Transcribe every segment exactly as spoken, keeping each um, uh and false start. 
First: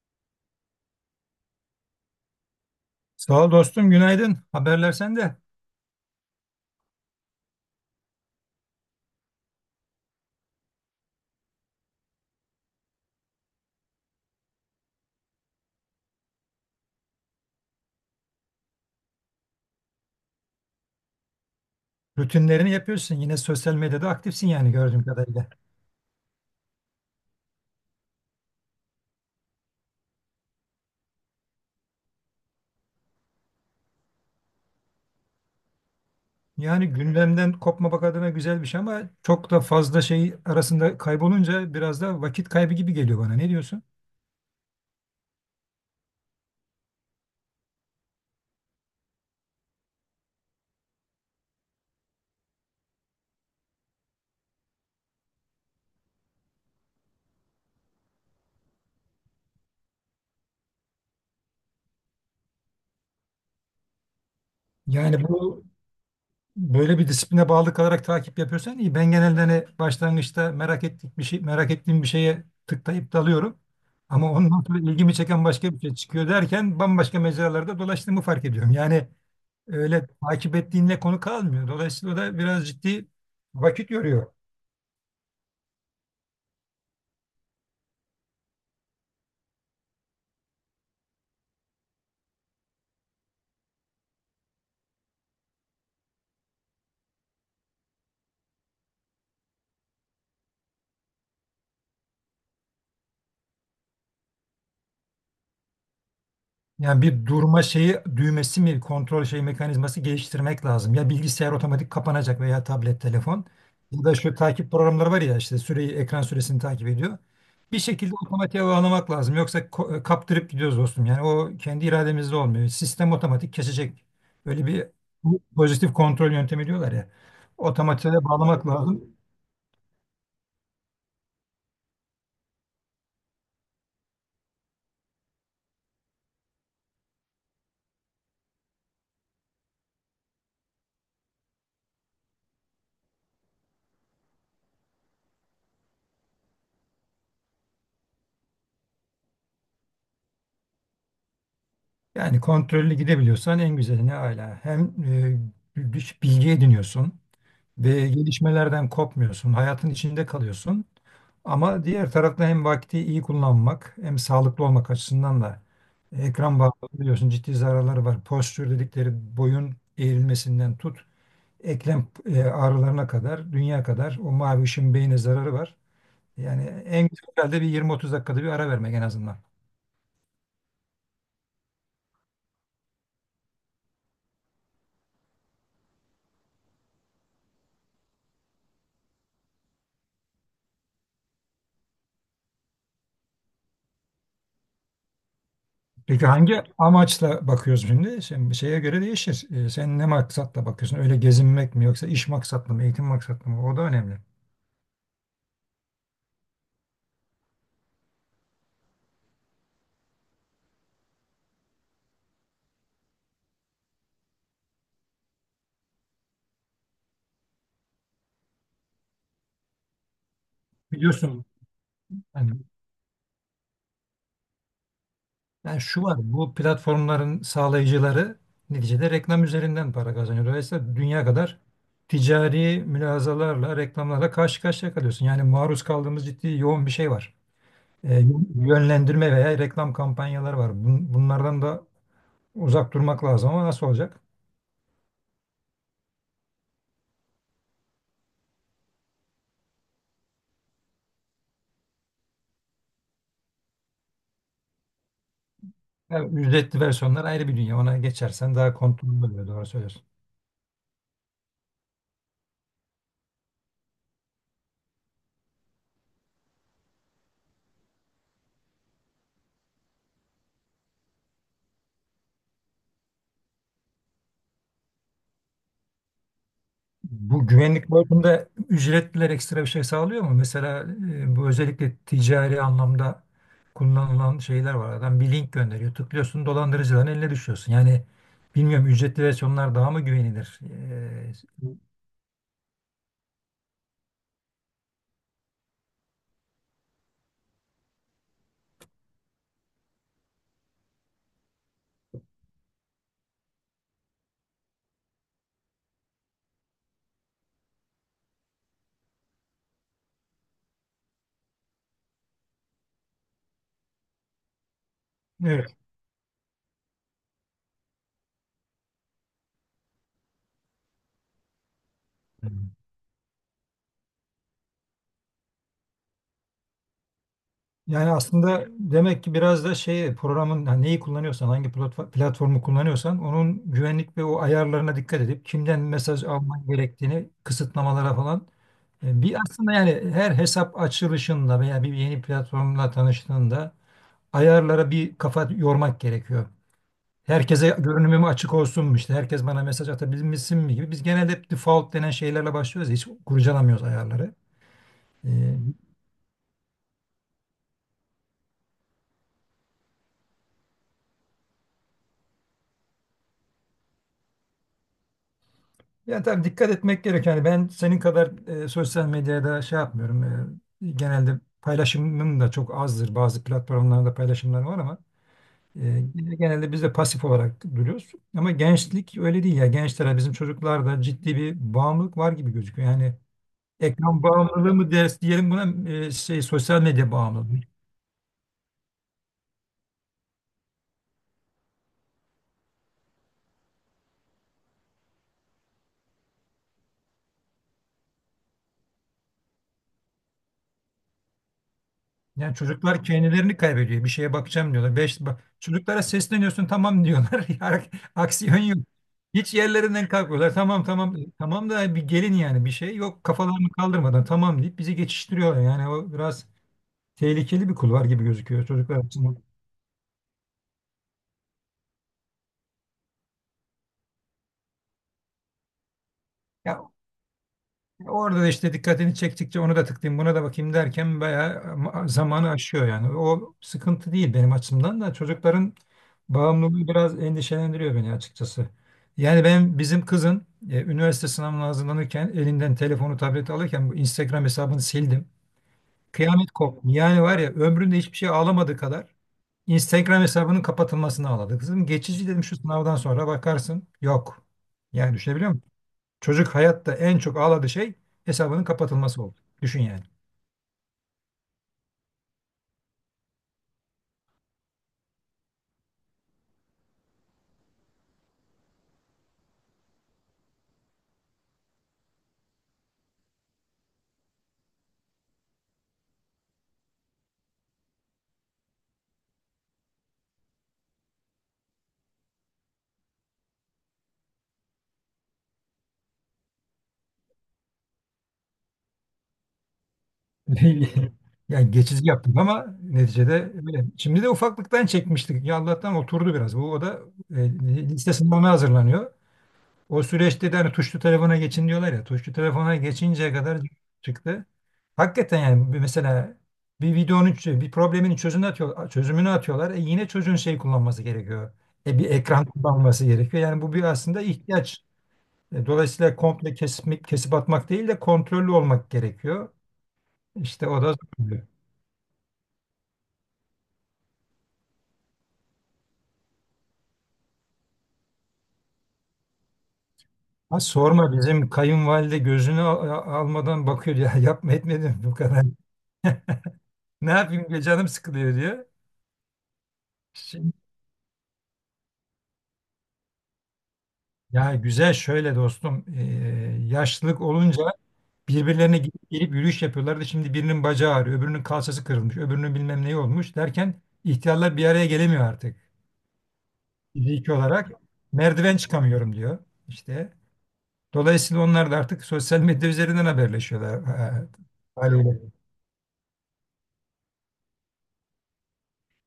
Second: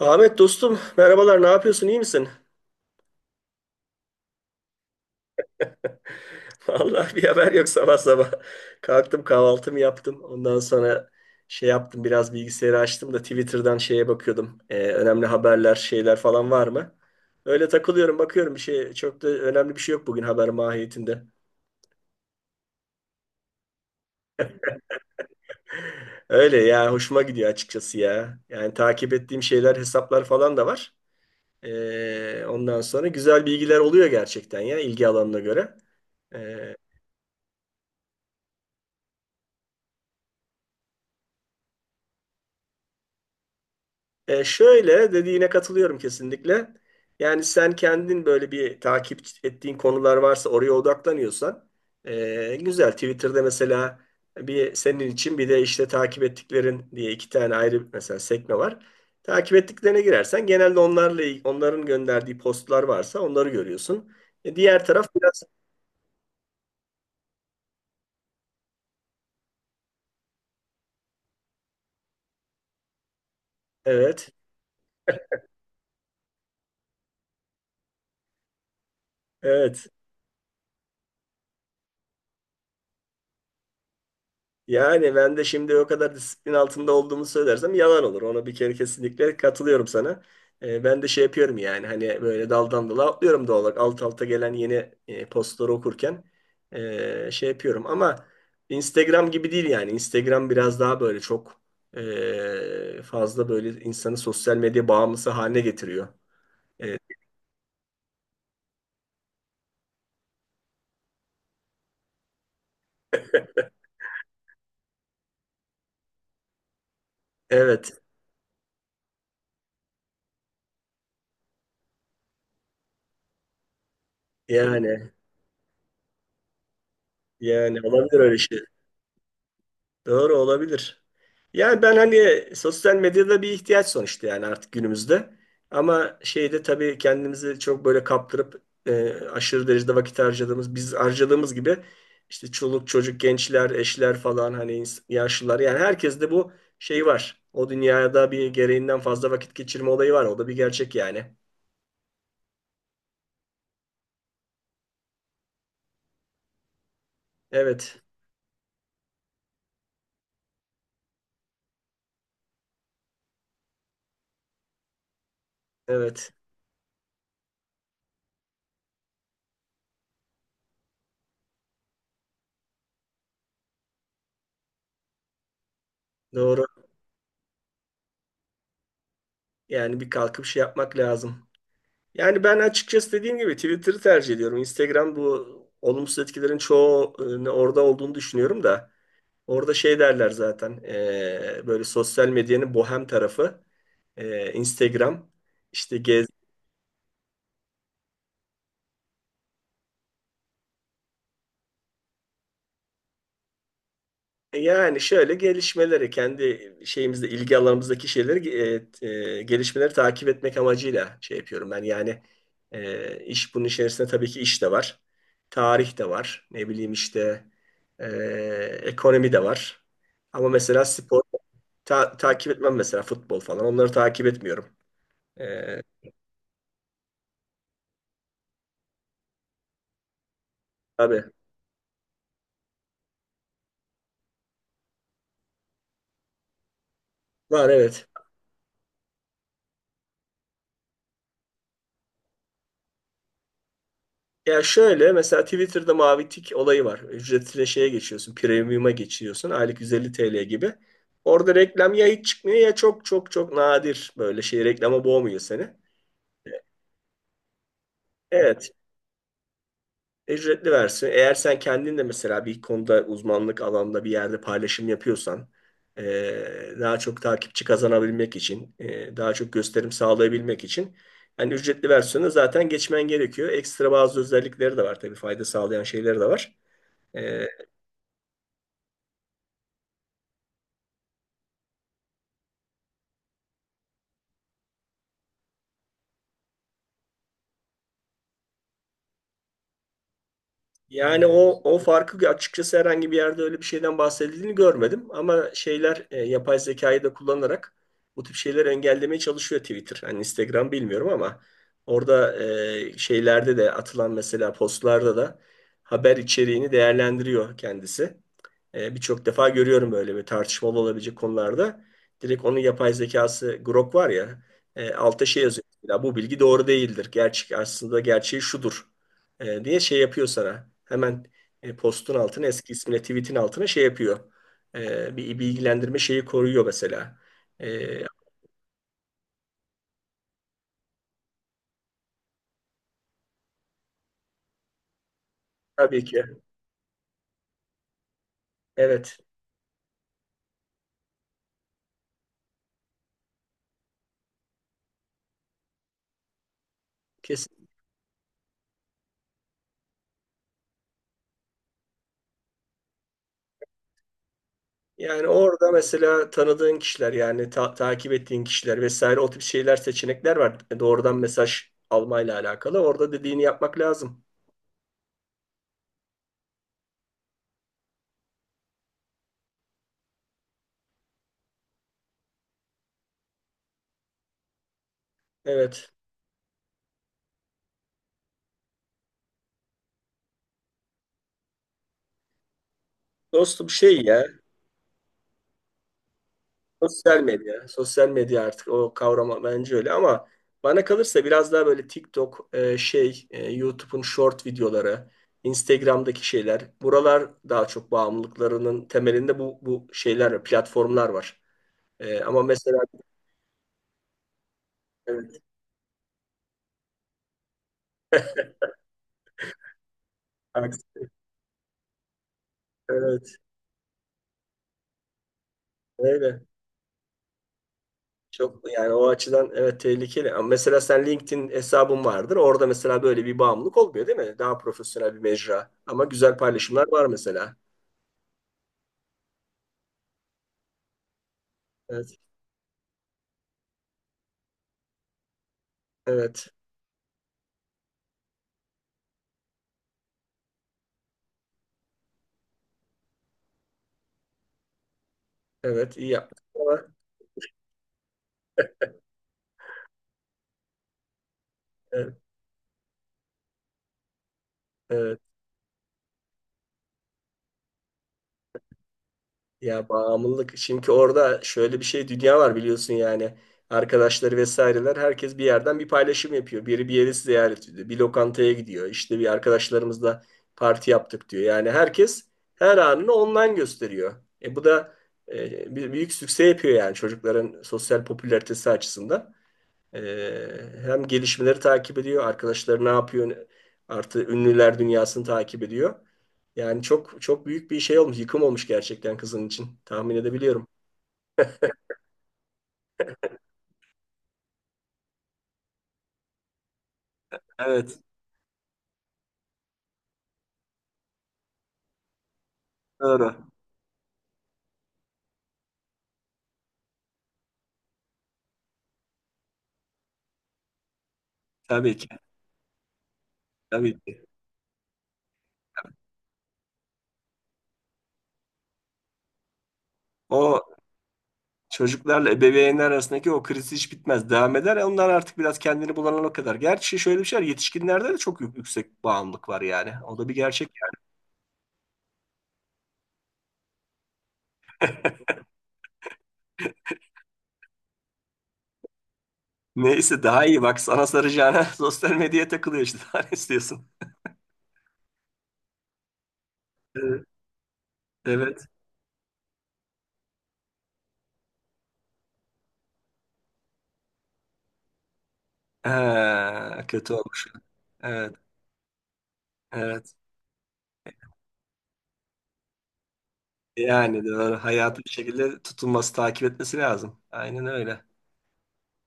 Ahmet dostum, merhabalar. Ne yapıyorsun, iyi misin? Sağ ol dostum, günaydın. Haberler sende. Vallahi bir haber yok sabah sabah. Kalktım, kahvaltımı yaptım. Ondan sonra şey yaptım, biraz bilgisayarı açtım da Twitter'dan şeye bakıyordum. Ee, önemli haberler, şeyler falan var mı? Öyle takılıyorum, bakıyorum. Bir şey, çok da önemli bir şey yok bugün haber mahiyetinde. Rutinlerini yapıyorsun. Yine sosyal medyada aktifsin yani gördüğüm kadarıyla. Öyle ya, hoşuma gidiyor açıkçası ya. Yani takip ettiğim şeyler, hesaplar falan da var. Ee, ondan sonra güzel bilgiler oluyor gerçekten ya, ilgi alanına göre. Ee, Yani gündemden kopmamak adına güzel bir şey ama çok da fazla şey arasında kaybolunca biraz da vakit kaybı gibi geliyor bana. Ne diyorsun? E, şöyle dediğine katılıyorum kesinlikle. Yani sen kendin böyle bir takip ettiğin konular varsa oraya odaklanıyorsan e, güzel. Twitter'da mesela bir senin için, bir de işte takip ettiklerin diye iki tane ayrı mesela sekme var. Takip ettiklerine girersen genelde onlarla il- onların gönderdiği postlar varsa onları görüyorsun. E, diğer taraf Yani biraz bu böyle bir disipline bağlı kalarak takip yapıyorsan iyi. Ben genelde hani başlangıçta merak ettik bir şey, merak ettiğim bir şeye tıklayıp dalıyorum. evet, Ama ondan sonra ilgimi çeken başka bir şey çıkıyor derken bambaşka mecralarda dolaştığımı fark ediyorum. Yani evet. öyle takip ettiğinle konu kalmıyor. Dolayısıyla da biraz ciddi vakit yoruyor. Yani ben de şimdi o kadar disiplin altında olduğumu söylersem yalan olur. Ona bir kere kesinlikle katılıyorum sana. Ee, ben de şey yapıyorum yani hani böyle daldan dala atlıyorum doğal olarak. Alt alta gelen yeni e, postları okurken e, şey yapıyorum. Ama Instagram gibi değil yani. Instagram biraz daha böyle çok e, fazla böyle insanı sosyal medya bağımlısı haline getiriyor. E, Yani bir durma şeyi düğmesi mi kontrol şey mekanizması geliştirmek lazım. Ya bilgisayar otomatik kapanacak veya tablet, telefon ya da şu takip programları var ya işte süreyi ekran süresini takip ediyor. Bir evet şekilde otomatiğe bağlamak lazım. Yoksa ko- e, kaptırıp gidiyoruz dostum. Yani o kendi irademizde olmuyor. Sistem otomatik kesecek. Öyle bir yani pozitif kontrol yöntemi diyorlar ya. yani Otomatiğe olabilir öyle şey. bağlamak lazım. Doğru olabilir. Yani ben hani sosyal medyada bir ihtiyaç sonuçta yani artık günümüzde. Ama şeyde tabii kendimizi çok böyle kaptırıp e, aşırı derecede vakit harcadığımız, biz harcadığımız gibi işte çoluk çocuk, gençler, eşler falan hani ins- yaşlılar yani herkes de bu şey var. O dünyada bir gereğinden fazla vakit geçirme olayı var. O da bir gerçek yani. Yani kontrollü gidebiliyorsan en güzeli ne âlâ. Hem e, bir bilgi ediniyorsun Evet, ve gelişmelerden kopmuyorsun. Hayatın içinde kalıyorsun. Ama diğer tarafta hem vakti iyi kullanmak hem sağlıklı olmak açısından da evet. ekran bağımlı biliyorsun ciddi zararları var. Postür dedikleri boyun eğrilmesinden tut eklem e, ağrılarına kadar, dünya kadar o mavi ışın beyne zararı var. Yani Doğru. en güzel herhalde bir yirmi otuz dakikada bir ara vermek en azından. Yani bir kalkıp şey yapmak lazım. Yani ben açıkçası dediğim gibi Twitter'ı tercih ediyorum. Instagram bu olumsuz etkilerin çoğu e, orada olduğunu düşünüyorum da orada şey derler zaten e, böyle sosyal medyanın bohem tarafı e, Instagram işte gez. Peki hangi amaçla bakıyoruz şimdi? Şimdi şeye göre değişir. Ee, sen ne maksatla bakıyorsun? Öyle gezinmek mi yoksa iş maksatlı mı, eğitim maksatlı mı? O da önemli. Yani şöyle gelişmeleri kendi şeyimizde ilgi alanımızdaki şeyleri e, e, gelişmeleri takip etmek amacıyla şey yapıyorum ben. Yani e, iş bunun içerisinde tabii ki iş de var. Tarih de var. Ne bileyim işte e, ekonomi de var. Ama mesela spor Biliyorsun ta- yani, takip etmem mesela futbol falan. Onları takip etmiyorum. yani E, şu var, bu platformların sağlayıcıları neticede reklam üzerinden para kazanıyor. Dolayısıyla dünya tabii kadar ticari mülazalarla, reklamlarla karşı karşıya kalıyorsun. Yani maruz kaldığımız ciddi yoğun bir şey var. var, evet. Ee, Yönlendirme veya reklam kampanyaları var. Bun- Bunlardan da uzak durmak lazım ama nasıl olacak? Ya şöyle mesela Twitter'da mavi tik olayı var. Ücretine şeye geçiyorsun, premium'a geçiyorsun. Aylık yüz elli T L gibi. Orada reklam ya hiç çıkmıyor ya çok çok çok nadir, böyle şey, reklama boğmuyor seni. Ya, ücretli versiyonlar ayrı bir dünya. Ona geçersen Evet, daha kontrollü oluyor. Doğru söylüyorsun. ücretli versiyon. Eğer sen kendin de mesela bir konuda uzmanlık alanda bir yerde paylaşım yapıyorsan, eee, daha çok takipçi kazanabilmek için, eee, daha çok gösterim sağlayabilmek için yani ücretli versiyonu zaten geçmen gerekiyor. Ekstra bazı özellikleri de var, tabii fayda sağlayan şeyleri de var. Bu E, güvenlik boyutunda ücretliler ekstra bir şey sağlıyor mu? Mesela e, bu özellikle ticari anlamda kullanılan şeyler var. Adam bir link gönderiyor. Tıklıyorsun dolandırıcıların eline düşüyorsun. Yani bilmiyorum ücretli versiyonlar daha mı güvenilir? Yani o E, o farkı açıkçası herhangi bir yerde öyle bir şeyden bahsedildiğini görmedim. Ama şeyler e, yapay zekayı da kullanarak bu tip şeyleri engellemeye çalışıyor Twitter. Hani Instagram bilmiyorum ama orada e, şeylerde de atılan mesela postlarda da haber içeriğini değerlendiriyor kendisi. E, birçok defa görüyorum böyle bir tartışmalı olabilecek konularda. Direkt onun yapay zekası Grok var ya, e, altta şey yazıyor. evet. Ya, bu bilgi doğru değildir. Gerçek aslında gerçeği şudur e, diye şey yapıyor sana. Hemen e, postun altına, eski ismine tweetin altına şey yapıyor. E, bir bilgilendirme şeyi koyuyor mesela. E, Yani aslında demek ki biraz da şey programın yani neyi kullanıyorsan hangi platfo- platformu kullanıyorsan onun güvenlik ve o ayarlarına dikkat edip kimden tabii ki, mesaj alman gerektiğini kısıtlamalara falan evet, e, bir aslında yani her hesap açılışında veya bir yeni platformla tanıştığında ayarlara bir kafa yormak gerekiyor. kesin. Herkese görünümüm açık olsun mu işte herkes bana mesaj atabilmişsin mi gibi biz genelde hep default denen şeylerle başlıyoruz ya, hiç kurcalamıyoruz ayarları. Yani E, orada mesela tanıdığın kişiler yani ta- takip ettiğin kişiler vesaire o tip şeyler, seçenekler var. E, Doğrudan mesaj almayla alakalı. Orada dediğini yapmak lazım. Yani tabii dikkat etmek gerekiyor. Yani ben senin kadar e, sosyal medyada şey yapmıyorum. E, genelde paylaşımım da çok azdır. Bazı platformlarda paylaşımlar var ama Evet. e, genelde biz de pasif olarak duruyoruz. Ama gençlik öyle değil ya. Gençlere bizim çocuklarda ciddi bir bağımlılık var gibi gözüküyor. Yani Dostum, şey ekran ya, bağımlılığı mı ders diyelim buna e, şey sosyal medya sosyal bağımlılığı. medya. Sosyal medya artık o kavram bence öyle ama bana kalırsa biraz daha böyle TikTok, e, şey, e, YouTube'un short videoları, Instagram'daki şeyler, buralar daha çok bağımlılıklarının temelinde, bu, bu şeyler, platformlar var. E, ama Yani mesela çocuklar kendilerini kaybediyor. Bir şeye bakacağım diyorlar. Beş, evet, bak, çocuklara sesleniyorsun tamam diyorlar. Ya, aksiyon yok. Hiç yerlerinden kalkmıyorlar. Tamam aksi- tamam. Tamam da bir gelin yani bir şey yok. evet, Kafalarını kaldırmadan tamam deyip bizi geçiştiriyorlar. Yani o öyle. biraz tehlikeli bir kulvar gibi Çok gözüküyor yani çocuklar o açısından. açıdan evet, tehlikeli. Ama mesela sen LinkedIn hesabın vardır. Orada mesela böyle bir bağımlılık olmuyor değil mi? Daha profesyonel bir mecra. Ama güzel paylaşımlar Ya, var mesela. orada da işte dikkatini çektikçe onu da tıklayayım, buna da bakayım derken bayağı ma- Evet. zamanı aşıyor yani. O sıkıntı değil benim açımdan da çocukların Evet. bağımlılığı biraz endişelendiriyor beni açıkçası. Yani ben bizim kızın e, üniversite sınavına hazırlanırken elinden telefonu, tableti alırken bu Instagram hesabını sildim. Evet, iyi yaptın. Kıyamet Ama koptu. Yani var ya ömründe hiçbir şey ağlamadığı kadar Instagram hesabının kapatılmasını ağladı. Kızım evet, geçici dedim şu sınavdan sonra bakarsın. Yok. Yani evet. düşünebiliyor çocuk hayatta en çok ağladığı şey hesabının kapatılması oldu. Düşün Ya, yani. bağımlılık. Çünkü orada şöyle bir şey, dünya var biliyorsun yani. Arkadaşları vesaireler, herkes bir yerden bir paylaşım yapıyor. Biri bir yeri ziyaret ediyor, bir lokantaya gidiyor. İşte bir arkadaşlarımızla parti yaptık diyor. Yani herkes her anını online gösteriyor. E bu da e, bir büyük sükse yapıyor yani çocukların sosyal popülaritesi açısından. Ee, hem gelişmeleri takip ediyor, arkadaşları ne yapıyor, artı ünlüler dünyasını takip ediyor. Yani çok çok büyük bir şey olmuş, yıkım olmuş gerçekten kızın için. Tahmin edebiliyorum. Yani geçici yaptık ama neticede öyle. Şimdi de ufaklıktan çekmiştik. Ya Allah'tan oturdu biraz. Bu o da e, Evet, lise sınavına hazırlanıyor. O süreçte de hani tuşlu telefona geçin diyorlar ya. Tuşlu telefona geçinceye doğru. kadar çıktı. Hakikaten yani bir- mesela bir videonun ç- bir problemin çözümünü atıyor, çözümünü atıyorlar. E yine çocuğun şey kullanması gerekiyor. Tabii E ki, bir ekran kullanması gerekiyor. Yani bu bir tabii aslında ki. ihtiyaç. E, Dolayısıyla komple kesip, kesip atmak değil de kontrollü olmak gerekiyor. O İşte o da zorluyor. çocuklarla ebeveynler arasındaki o kriz hiç bitmez, devam eder. Onlar artık biraz kendini bulana kadar. Gerçi şöyle bir şey var, yetişkinlerde de çok yük- yüksek bağımlılık var yani. O da bir Ha, gerçek. sorma bizim kayınvalide gözünü al- a- almadan bakıyor ya yapma etmedim bu kadar. Ne yapayım be, canım sıkılıyor diyor. Neyse, daha Şimdi, iyi bak, sana saracağına sosyal medyaya takılıyor işte. Daha ne istiyorsun? ya güzel şöyle dostum e, yaşlılık Evet, olunca evet. birbirlerine gidip gelip yürüyüş yapıyorlardı. Şimdi birinin bacağı ağrıyor, öbürünün kalçası kırılmış, öbürünün bilmem neyi olmuş derken ihtiyarlar bir araya gelemiyor artık. Ha, kötü Fiziki olmuş. olarak Evet, merdiven çıkamıyorum diyor. İşte evet. dolayısıyla onlar da artık sosyal medya üzerinden haberleşiyorlar Yani ha, doğru. Hayatı bir haliyle. şekilde tutunması, takip etmesi lazım. Aynen öyle.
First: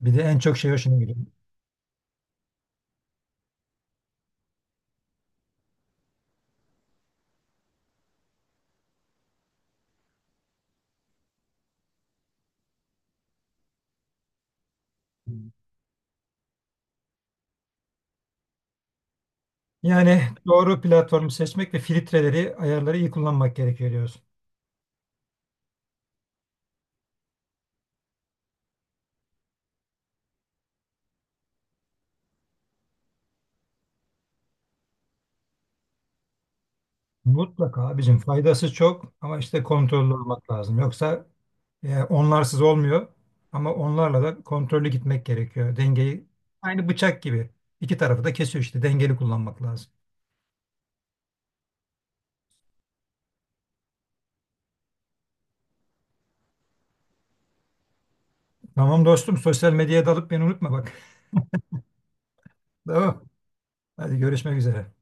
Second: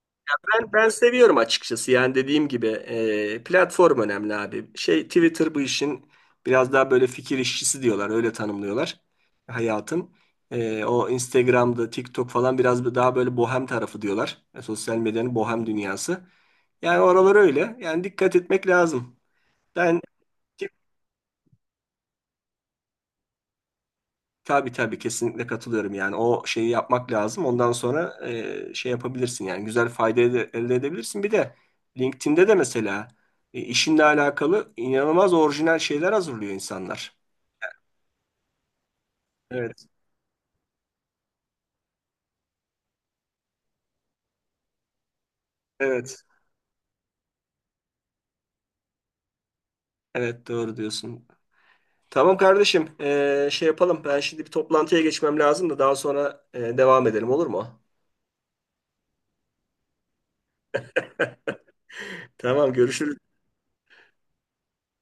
Bir de en çok Ben, şey ben hoşuna gidiyor. seviyorum açıkçası. Yani dediğim gibi e, platform önemli abi. Şey Twitter bu işin biraz daha böyle fikir işçisi diyorlar. Öyle tanımlıyorlar, hayatın. E, o Instagram'da, TikTok falan biraz daha böyle bohem tarafı diyorlar. E, sosyal medyanın bohem dünyası. Yani oralar öyle. Yani dikkat etmek lazım. Ben. Yani doğru platformu seçmek ve filtreleri, ayarları iyi kullanmak gerekiyor diyorsun. Tabii tabii, kesinlikle katılıyorum yani o şeyi yapmak lazım. Ondan sonra e, şey yapabilirsin yani güzel fayda ede- elde edebilirsin. Bir de LinkedIn'de de mesela e, işinle alakalı inanılmaz orijinal şeyler hazırlıyor insanlar. Mutlaka bizim faydası çok ama işte Evet kontrollü olmak lazım. Yoksa e, onlarsız olmuyor ama onlarla da kontrollü gitmek gerekiyor. evet Dengeyi aynı bıçak gibi. İki tarafı da kesiyor işte. Dengeli kullanmak lazım. evet, doğru diyorsun. Tamam kardeşim, e, şey yapalım, ben şimdi bir toplantıya geçmem lazım da daha sonra e, devam edelim olur mu? Tamam dostum sosyal medyaya dalıp beni unutma bak. Tamam, görüşürüz. Tamam. Hadi görüşmek üzere.